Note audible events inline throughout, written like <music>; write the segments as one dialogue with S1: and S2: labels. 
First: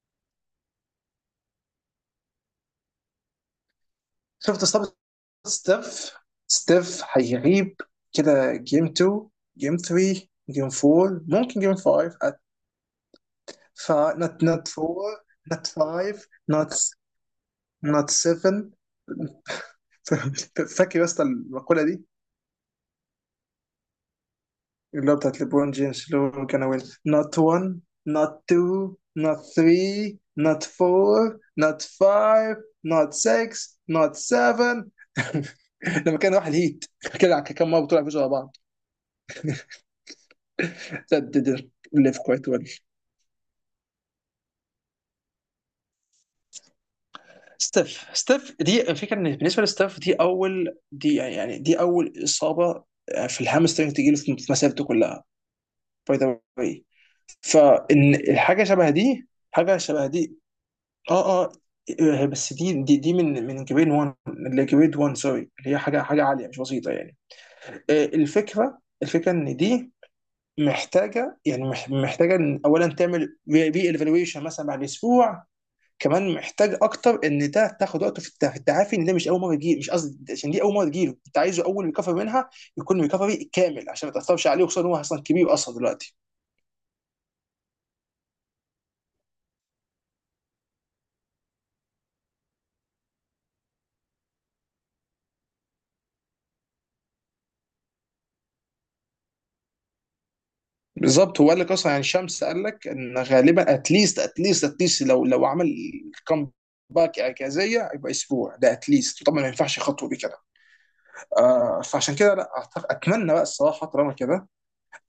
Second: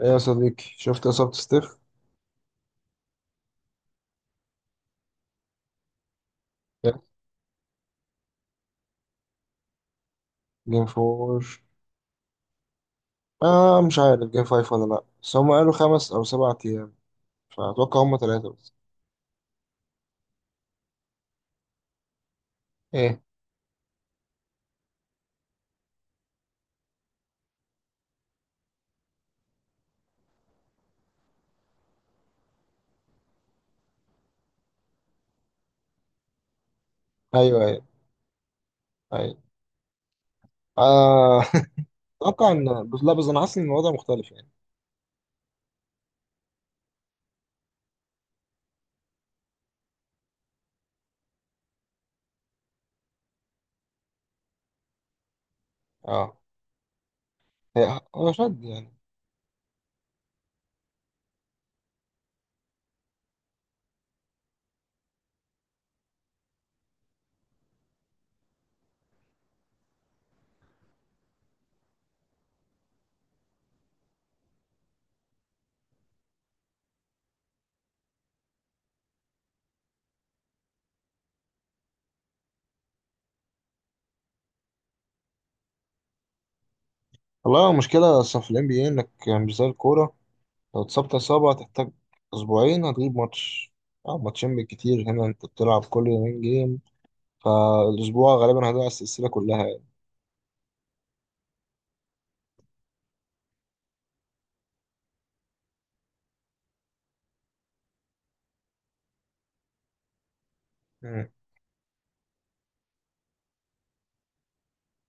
S1: ايه يا صديقي، شفت اصابة ستيف؟
S2: شفت اصابه ستيف. ستيف هيغيب كده جيم 2، جيم 3، جيم
S1: جيم
S2: 4،
S1: فور.
S2: ممكن جيم 5. ف
S1: مش عارف
S2: not
S1: جيم
S2: not
S1: فايف ولا لا،
S2: 4
S1: بس هم
S2: not
S1: قالوا خمس
S2: 5
S1: او سبع
S2: not
S1: ايام، فاتوقع
S2: not
S1: هم ثلاثة
S2: 7.
S1: بس.
S2: <laughs> فاكر يا اسطى المقوله دي
S1: ايه.
S2: اللي هو بتاعت ليبرون جيمس اللي هو كان وين not 1 not 2 not 3 not 4 not 5 not 6 not 7 <laughs> لما كان راح الهيت؟ كده كان
S1: ايوه
S2: كم
S1: ايوه
S2: مره بتقول على بعض؟
S1: ايوه
S2: تقدر
S1: آه
S2: تدير
S1: <laughs>
S2: ليف كويت
S1: اتوقع
S2: ويل.
S1: ان، بس لا، بس انا حاسس ان الوضع مختلف يعني.
S2: ستيف، ستيف دي الفكره ان بالنسبه لستيف دي اول، دي يعني دي اول اصابه، آه، في الهامسترنج تجيله في مسيرته كلها. باي
S1: اه.
S2: ذا واي،
S1: هي
S2: فان
S1: هو شد
S2: الحاجه شبه
S1: يعني.
S2: دي، حاجه شبه دي. اه اه. آه، بس دي من جريد 1، اللي جريد 1، سوري، اللي هي حاجه عاليه مش بسيطه يعني. آه، الفكره ان دي محتاجه يعني محتاجه إن اولا تعمل ري ايفالويشن مثلا بعد اسبوع. كمان محتاج اكتر ان ده تاخد وقته في في التعافي، ان ده مش اول مره تجيله، مش قصدي، عشان دي اول مره تجيله انت عايزه اول ريكفري منها يكون ريكفري كامل عشان ما تاثرش عليه، وخصوصا ان هو اصلا كبير اصلا دلوقتي.
S1: والله المشكلة اصلا في الام بي اي، انك مش زي الكورة. لو اتصبت اصابة هتحتاج اسبوعين، هتغيب ماتش. اه، ماتشين بالكتير. هنا انت بتلعب كل يومين جيم، فالاسبوع غالبا هيضيع السلسلة كلها
S2: بالظبط، هو قال لك اصلا يعني، شمس قال لك ان غالبا اتليست، اتليست، اتليست لو عمل كام باك اعجازيه يبقى اسبوع، ده اتليست طبعا. ما ينفعش خطوه دي كده.
S1: يعني.
S2: آه، فعشان كده لا أعتقد، اتمنى بقى الصراحه طالما كده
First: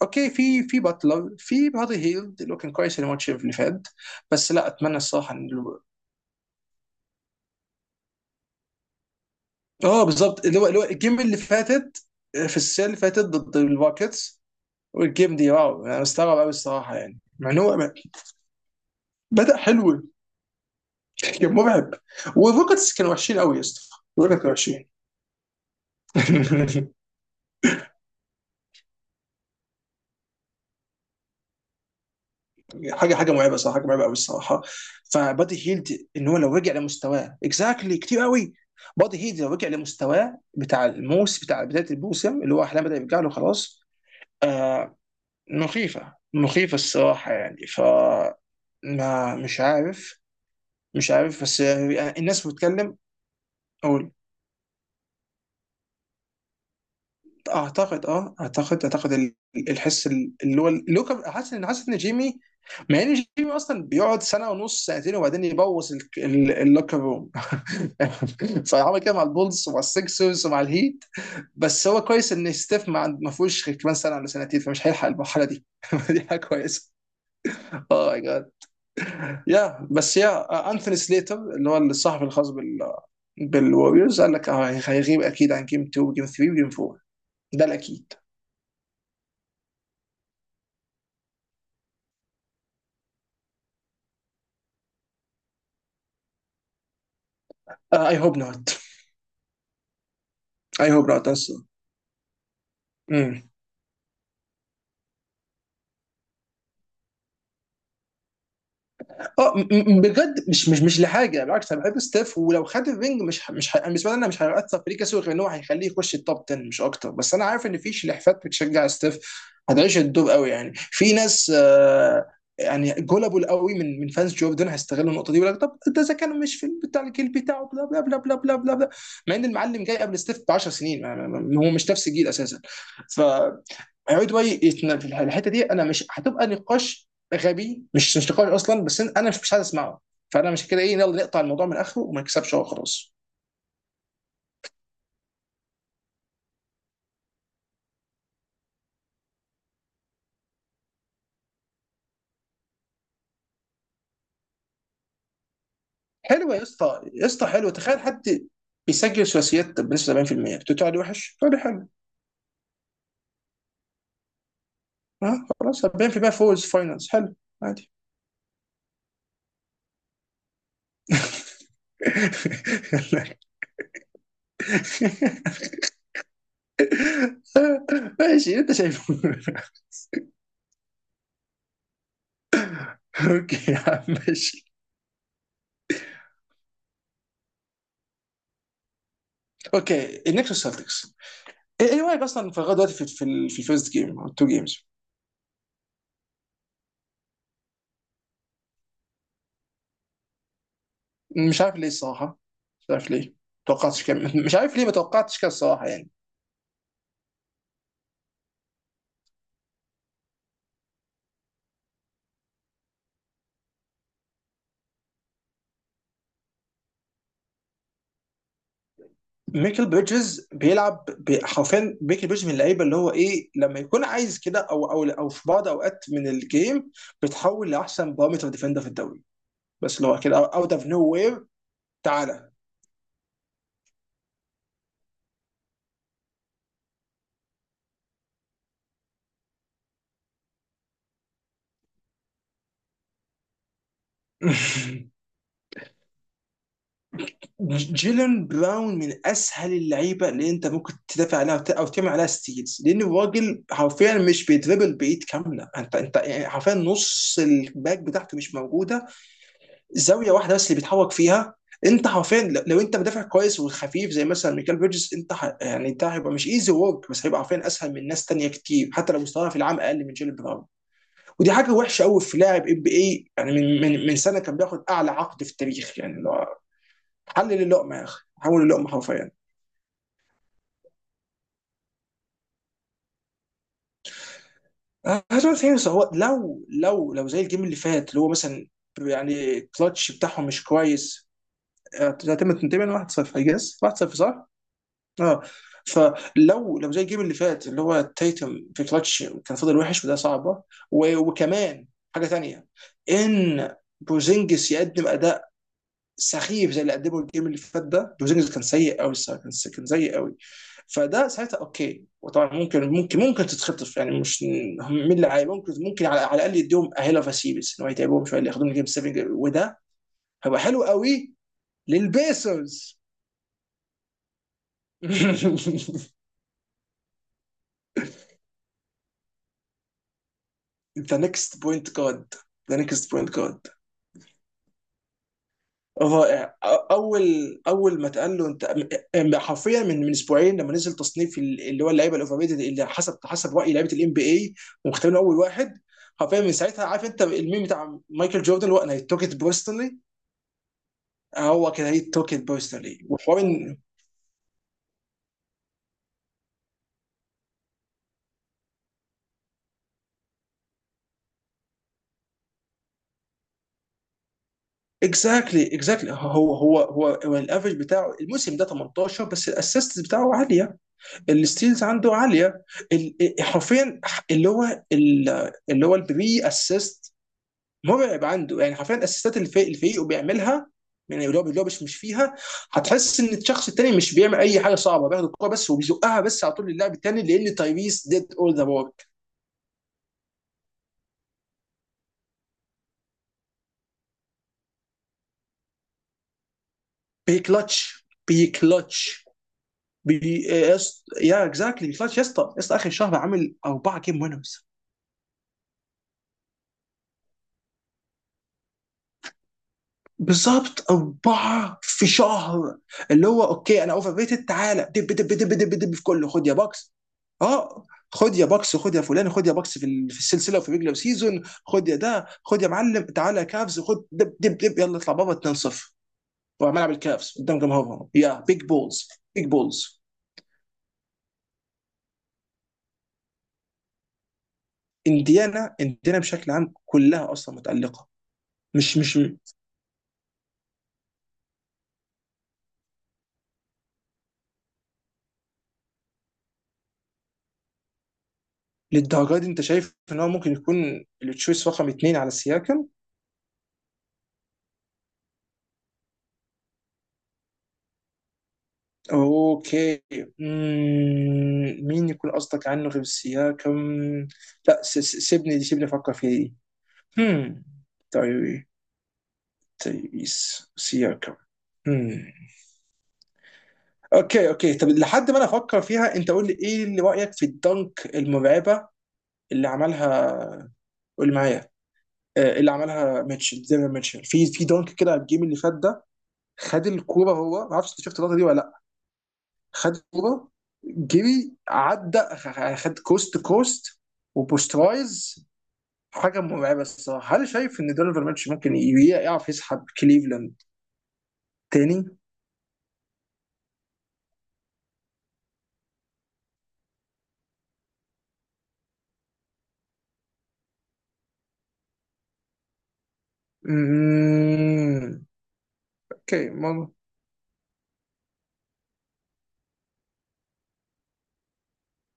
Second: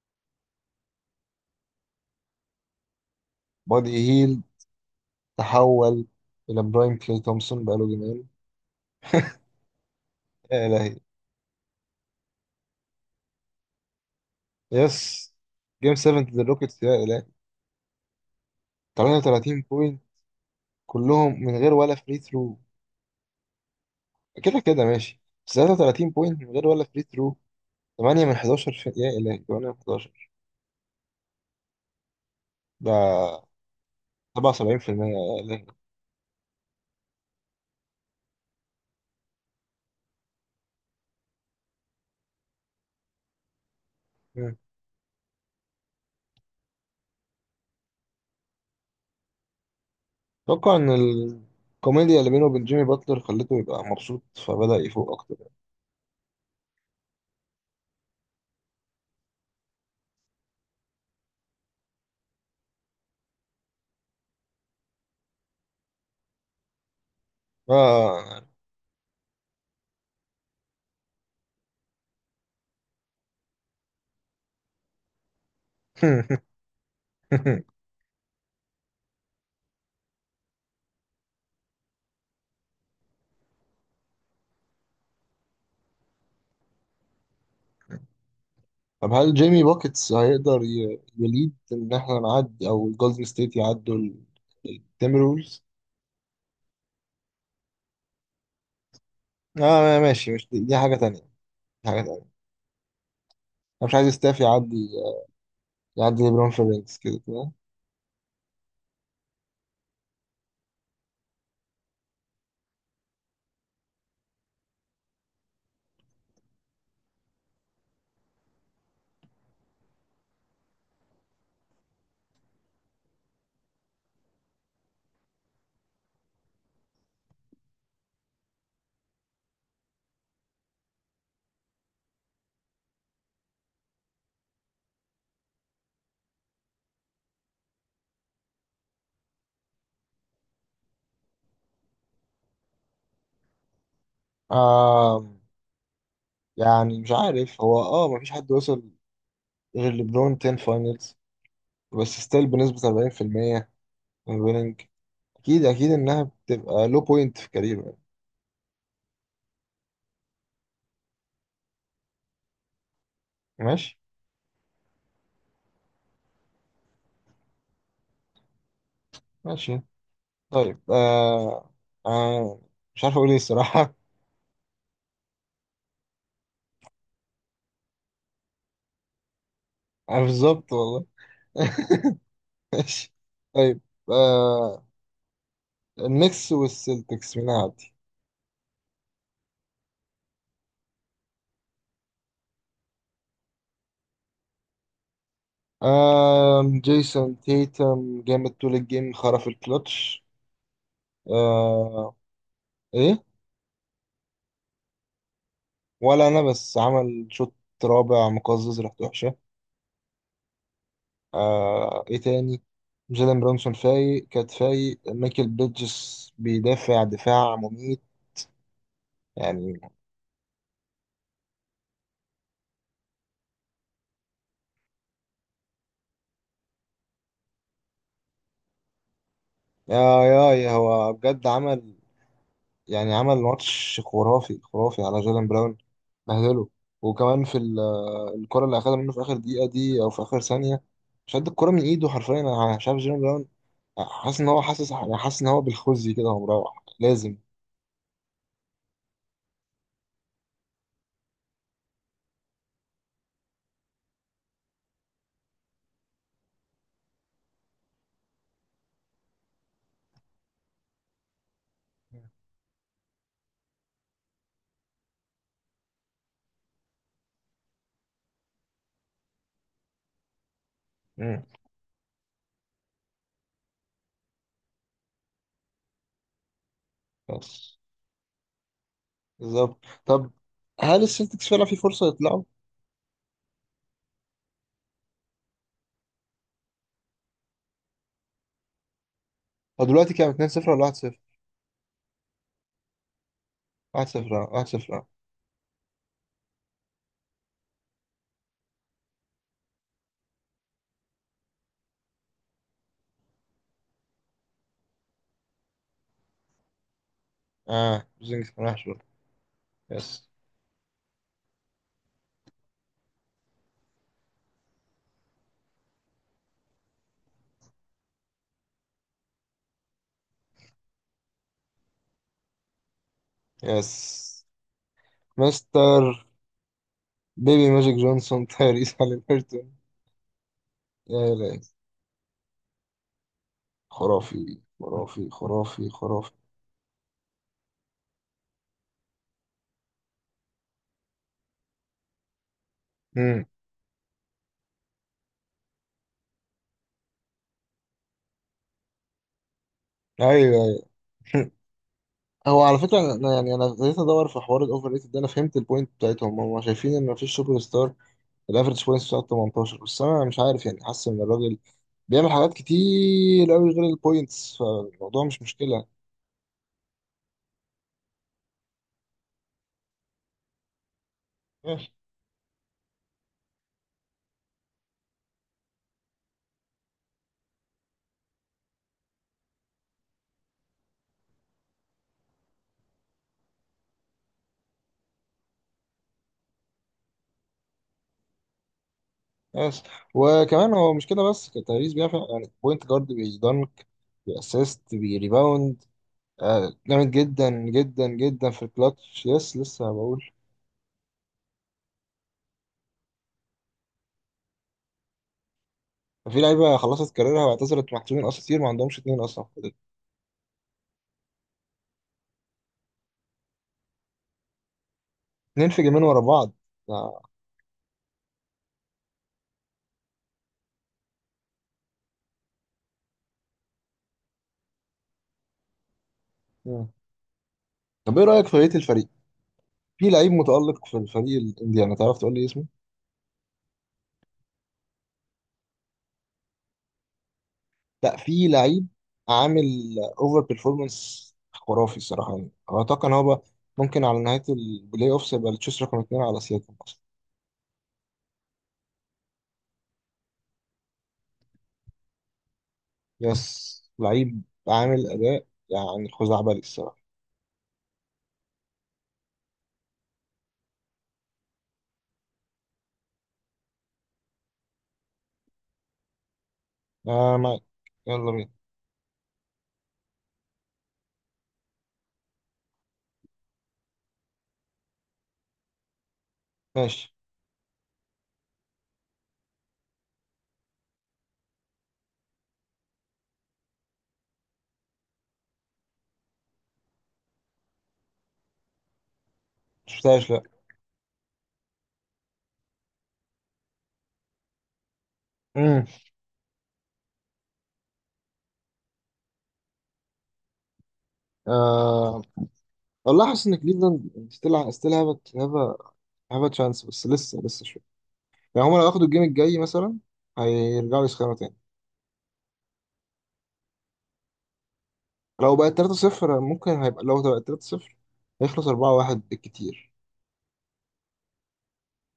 S2: اوكي، في باتلر، في بادي هيلد اللي هو كان كويس يعني الماتش اللي فات.
S1: بادي هيل
S2: بس لا، اتمنى الصراحه ان
S1: تحول إلى برايم كلي تومسون بقاله جيمين.
S2: اه بالظبط، اللي
S1: يا
S2: هو اللي هو
S1: إلهي.
S2: الجيم اللي فاتت، آه، في السنه اللي فاتت ضد الباكتس.
S1: يس.
S2: والجيم دي واو،
S1: جيم
S2: انا
S1: 7
S2: مستغرب
S1: ضد
S2: قوي
S1: الروكيتس، يا
S2: الصراحه يعني
S1: إلهي،
S2: مع ان هو بدا
S1: 33 بوينت
S2: حلو. <laughs>
S1: كلهم
S2: كان
S1: من غير
S2: مرعب.
S1: ولا فري ثرو.
S2: والروكتس كانوا وحشين قوي يا اسطى، الروكتس كانوا
S1: كده كده
S2: وحشين.
S1: ماشي، بس 33 بوينت من غير ولا
S2: <laughs>
S1: فري ثرو، 8 من 11 في... يا إلهي، 8 من 11
S2: حاجه
S1: ده.
S2: مرعبه صراحه، حاجه مرعبه قوي الصراحه.
S1: 77%، يا إلهي.
S2: فبادي هيلد ان هو لو رجع لمستواه اكزاكتلي كتير قوي. بادي هيلد لو رجع لمستواه بتاع الموس، بتاع بدايه الموسم اللي هو احلام، بدا يرجع له خلاص.
S1: مم.
S2: آه، مخيفة مخيفة الصراحة يعني. ف ما مش عارف.
S1: أتوقع إن
S2: مش عارف، بس يعني
S1: الكوميديا اللي بينه
S2: الناس
S1: وبين جيمي
S2: بتتكلم.
S1: باتلر خلته يبقى
S2: او
S1: مبسوط، فبدأ يفوق أكتر.
S2: اعتقد، اه، اعتقد الحس اللي هو حاسس ان، حاسس ان جيمي، مع ان جيمي اصلا بيقعد سنه ونص سنتين وبعدين يبوظ اللوكر روم.
S1: آه.
S2: <laughs> فعمل كده مع البولز ومع السكسرز ومع الهيت. بس هو كويس ان ستيف ما فيهوش غير كمان سنه ولا سنتين، فمش هيلحق المرحله دي. <laughs> دي حاجه كويسه.
S1: <laughs>
S2: اه، يا بس يا انثوني سليتر اللي هو الصحفي الخاص بالوريوز قال لك آه هيغيب اكيد عن جيم 2، جيم 3، وجيم 4. ده الاكيد.
S1: طب هل جيمي بوكيتس هيقدر يليد ان احنا نعدي، او الجولدن ستيت يعدوا التيمبرولز؟
S2: اي هوب نوت.
S1: اه ماشي، مش دي، دي
S2: اي
S1: حاجة
S2: هوب
S1: تانية.
S2: نوت.
S1: دي حاجة تانية. انا مش عايز ستاف يعدي، يعدي ليبرون في الرينجز كده كده.
S2: اه بجد مش لحاجه، بالعكس انا بحب ستيف، ولو خد الرينج مش ه- مش ه- بالنسبه لي انا مش هيأثر في ليه كسور، غير ان هو هيخليه يخش التوب 10 مش اكتر. بس انا عارف ان في شلحفات بتشجع ستيف هتعيش الدور قوي يعني، في ناس آه يعني جولابل قوي من فانز جوردن هيستغلوا النقطه دي ويقول لك طب ده اذا كان مش في بتاع الجيل بتاعه، بلا بلا بلا بلا بلا بلا بلا، مع ان المعلم جاي قبل ستيف ب 10 سنين. هو مش نفس الجيل اساسا. ف هيقعدوا بقى في الحته دي، انا مش هتبقى نقاش غبي، مش نقاش اصلا، بس انا مش عايز اسمعه. فانا مش كده، ايه، يلا نقطع الموضوع من اخره وما نكسبش، هو خلاص.
S1: آه. يعني مش عارف. هو اه، مفيش حد وصل غير ليبرون 10 فاينلز، بس ستيل بنسبة 40% ويننج. اكيد انها
S2: حلوه يا
S1: بتبقى لو
S2: اسطى، يا
S1: بوينت
S2: اسطى
S1: في
S2: حلوه،
S1: كاريره يعني.
S2: تخيل حد بيسجل ثلاثيات بنسبه 70% بتقول عليه وحش، تقول لي حلو.
S1: ماشي.
S2: ها، خلاص 40% فوز فاينلز حلو عادي.
S1: ماشي. طيب. آه. آه مش عارف اقول ايه الصراحة.
S2: <laughs> ماشي انت شايفه.
S1: <laughs> انا بالظبط والله. <laughs> ماشي.
S2: <laughs> اوكي يا
S1: طيب.
S2: عم ماشي.
S1: آه. النكس والسلتكس، مين عادي؟
S2: اوكي النكس والسلتكس. ايه، إيه رايك اصلا في لغايه دلوقتي في الفيرست جيم او التو جيمز؟
S1: آه، جيسون تيتم جامد طول الجيم، خرف الكلتش.
S2: مش عارف ليه
S1: آه.
S2: الصراحه. مش عارف
S1: ايه.
S2: ليه. توقعتش كم... مش عارف ليه ما توقعتش كده الصراحه يعني.
S1: ولا انا، بس عمل شوط رابع مقزز، ريحته وحشه. آه. ايه تاني؟ جيلن برونسون فايق، كات فايق، ميكل بيدجس بيدافع دفاع مميت يعني.
S2: ميكل بريدجز بيلعب حرفيا ميكل بريدجز من اللعيبه اللي هو ايه، لما يكون عايز كده او او في بعض اوقات من الجيم بتحول لاحسن بارامتر ديفندر في الدوري، بس
S1: يا
S2: اللي هو كده
S1: يا
S2: اوت اوف نو
S1: هو
S2: وير.
S1: بجد عمل،
S2: تعالى.
S1: يعني عمل ماتش خرافي خرافي على جيلان براون، بهدله. وكمان في الكرة اللي أخدها منه في آخر دقيقة دي، أو في آخر ثانية. شد الكرة من إيده حرفيا. أنا مش عارف جيلان براون، حاسس إن هو، حاسس يعني،
S2: <laughs>
S1: حاسس إن هو بالخزي كده وهو مروح لازم.
S2: جيلن براون من اسهل اللعيبه اللي انت ممكن تدافع عليها او تعمل عليها ستيلز، لان الراجل حرفيا مش بيدربل بايد كامله. انت يعني حرفيا نص الباك بتاعته مش موجوده. زاويه واحده بس اللي بيتحرك فيها. انت حرفيا لو انت مدافع كويس وخفيف زي مثلا ميكال بيرجز، انت ح... يعني انت هيبقى مش ايزي ورك، بس هيبقى عارفين اسهل من ناس تانية كتير حتى لو مستواها في العام اقل من جيل براون.
S1: مم.
S2: ودي حاجه وحشه قوي في لاعب ام بي اي يعني، من، من سنه كان بياخد اعلى عقد في التاريخ يعني. لو حلل
S1: بس
S2: اللقمه يا اخي، حول اللقمه حرفيا.
S1: بالظبط. طب هل السلتكس فعلا في فرصة يطلعوا؟
S2: هجوم ثاني. هو لو زي الجيم اللي فات اللي هو مثلا يعني
S1: هو
S2: الكلتش
S1: دلوقتي كام،
S2: بتاعهم مش
S1: 2-0 ولا 1-0؟
S2: كويس، هتم تنتهي 1-0. I guess 1-0
S1: 1-0،
S2: صح؟
S1: اه 1-0، اه.
S2: اه. فلو زي الجيم اللي فات اللي هو تايتم في كلتش كان فضل وحش، وده صعبه. وكمان حاجه تانية، ان بوزينجس يقدم اداء سخيف زي اللي قدمه الجيم اللي فات
S1: اه،
S2: ده. بوزينجس
S1: زينكس
S2: كان
S1: كان وحش
S2: سيء
S1: برضه.
S2: قوي الصراحه، كان سيء
S1: يس.
S2: قوي. فده ساعتها اوكي، وطبعا ممكن ممكن تتخطف يعني، مش مين اللي عايز، ممكن على، على الاقل يديهم اهيلا فاسيبس ان هو يتعبهم شويه، اللي ياخدوهم جيم 7 وده هيبقى حلو قوي للبيسرز.
S1: يس. مستر
S2: <laughs>
S1: بيبي ماجيك جونسون، تايريس هاليبرتون.
S2: ذا
S1: يا
S2: نيكست
S1: لا،
S2: بوينت جارد. ذا نيكست بوينت جارد.
S1: خرافي خرافي خرافي خرافي.
S2: رائع. اول، اول ما اتقال له انت حرفيا من، من اسبوعين لما نزل تصنيف اللي هو اللعيبه الاوفر ريتد اللي حسب،
S1: امم.
S2: حسب راي لعيبه الام بي اي، ومختارين اول واحد حرفيا. من ساعتها عارف انت الميم بتاع مايكل جوردن اللي هو انا توك ات بيرسونالي؟
S1: ايوه ايوه. <laughs>
S2: هو كده، هي توك ات
S1: هو على
S2: بيرسونالي
S1: فكره، انا
S2: وحوار.
S1: يعني انا ابتديت ادور في حوار الاوفر ريتد ده. انا فهمت البوينت بتاعتهم، هم شايفين ان مفيش سوبر ستار. الافرج بوينتس بتاعته 18 بس، انا مش عارف يعني، حاسس ان الراجل بيعمل حاجات كتير قوي غير البوينتس، فالموضوع مش
S2: اكزاكتلي
S1: مشكله.
S2: اكزاكتلي، هو الافرج بتاعه الموسم ده 18 بس، الاسيست بتاعه عاليه،
S1: يس.
S2: الستيلز عنده عاليه، إيه، حرفيا اللي هو اللي هو البري اسيست مرعب عنده يعني. حرفيا الاسيستات اللي الفريق الفريق بيعملها يعني، اللي هو مش فيها، هتحس ان الشخص التاني مش بيعمل اي حاجه صعبه، بياخد الكوره بس وبيزقها بس على طول للاعب التاني، لان تايريس ديد اول ذا ورك.
S1: يس. وكمان هو مش كده بس، تايريز بيعمل يعني بوينت جارد بيدنك، بيأسيست، بيريباوند. آه جامد جدا جدا
S2: بيكلتش
S1: جدا في الكلاتش.
S2: بيكلتش
S1: يس، لسه
S2: بي
S1: بقول.
S2: إيه، يا اكزاكتلي بيكلتش يا اسطى، يا اسطى اخر شهر عامل اربعه جيم وينرز.
S1: ففي لعيبه خلصت كاريرها واعتزلت، محسوبين اساطير، ما عندهمش اتنين اصلا في الفريق.
S2: بالظبط أربعة في شهر، اللي هو أوكي أنا أوفر ريتد، تعالى دب دب دب دب
S1: اتنين في
S2: دب في
S1: جيمين ورا
S2: كله، خد
S1: بعض.
S2: يا بوكس.
S1: ده-
S2: أه، خد يا بوكس، خد يا فلان، خد يا بوكس في في السلسلة وفي ريجلر سيزون، خد يا ده، خد يا معلم، تعالى يا كافز، خد دب دب دب، يلا اطلع بابا 2-0 وعمال
S1: مم.
S2: ألعب الكافز قدام جمهورهم
S1: طب ايه
S2: يا
S1: رايك في
S2: بيج
S1: بقيه الفريق؟
S2: بولز. بيج بولز.
S1: في لعيب متالق في الفريق الانديانا، تعرف تقول لي اسمه؟
S2: انديانا، انديانا بشكل عام كلها أصلا متألقة.
S1: لا، في لعيب
S2: مش
S1: عامل اوفر بيرفورمانس خرافي الصراحه، يعني اتوقع ان هو بقى ممكن على نهايه البلاي اوفس يبقى التشيس رقم اتنين على سياكم اصلا.
S2: للدرجة دي أنت شايف إن هو ممكن يكون التشويس رقم اثنين على السياكم؟
S1: يس، لعيب عامل اداء يعني خزعبلي الصراحه.
S2: اوكي. مم. مين يكون قصدك عنه غير سياكم؟ لا، سيبني، سيبني افكر في دي.
S1: آه معاك،
S2: هم.
S1: يلا بينا.
S2: تايري، تايريس سياكم. هم. اوكي اوكي، طب لحد ما انا افكر فيها انت قول لي، ايه اللي
S1: ماشي.
S2: رايك في الدنك المرعبه اللي عملها؟ قول معايا. آه، اللي عملها ميتشل زي ما ميتشل في دنك كده على الجيم اللي فات ده. خد الكوره، هو ما اعرفش انت شفت اللقطه دي ولا، خد
S1: مش لا.
S2: كوره، جري، عدى، خد كوست كوست وبوسترايز. حاجه مرعبه الصراحه. هل شايف ان دونيفان ماتش ممكن يعرف يسحب كليفلاند تاني؟
S1: امم. والله حاسس ان كليفلاند ستيل، ستيل هاف هاف تشانس، بس لسه شويه يعني. هما لو ياخدوا الجيم الجاي مثلا، هيرجعوا يسخنوا تاني.
S2: مم.
S1: لو بقت 3-0
S2: اوكي
S1: ممكن، هيبقى لو بقت 3-0 هيخلص 4-1 بالكتير.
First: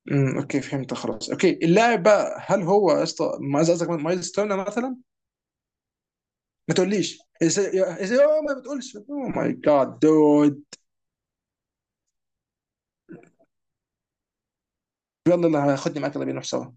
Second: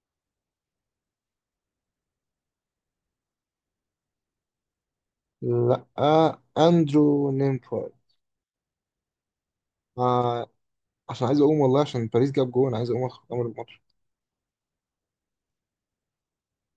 S2: مم. اوكي فهمت خلاص. اوكي، اللاعب بقى، هل هو يا اسطى، ما عايز، قصدك مايلز تيرنر مثلا؟
S1: لا. آه،
S2: ما تقوليش،
S1: اندرو
S2: ازاي
S1: نيمباي.
S2: ازاي ما بتقولش. او ماي جاد
S1: آه،
S2: دود.
S1: عشان عايز اقوم والله، عشان باريس جاب جون، عايز اقوم اخد امر الماتش.
S2: يلا يلا هاخدني معاك، يلا بينا نروح سوا.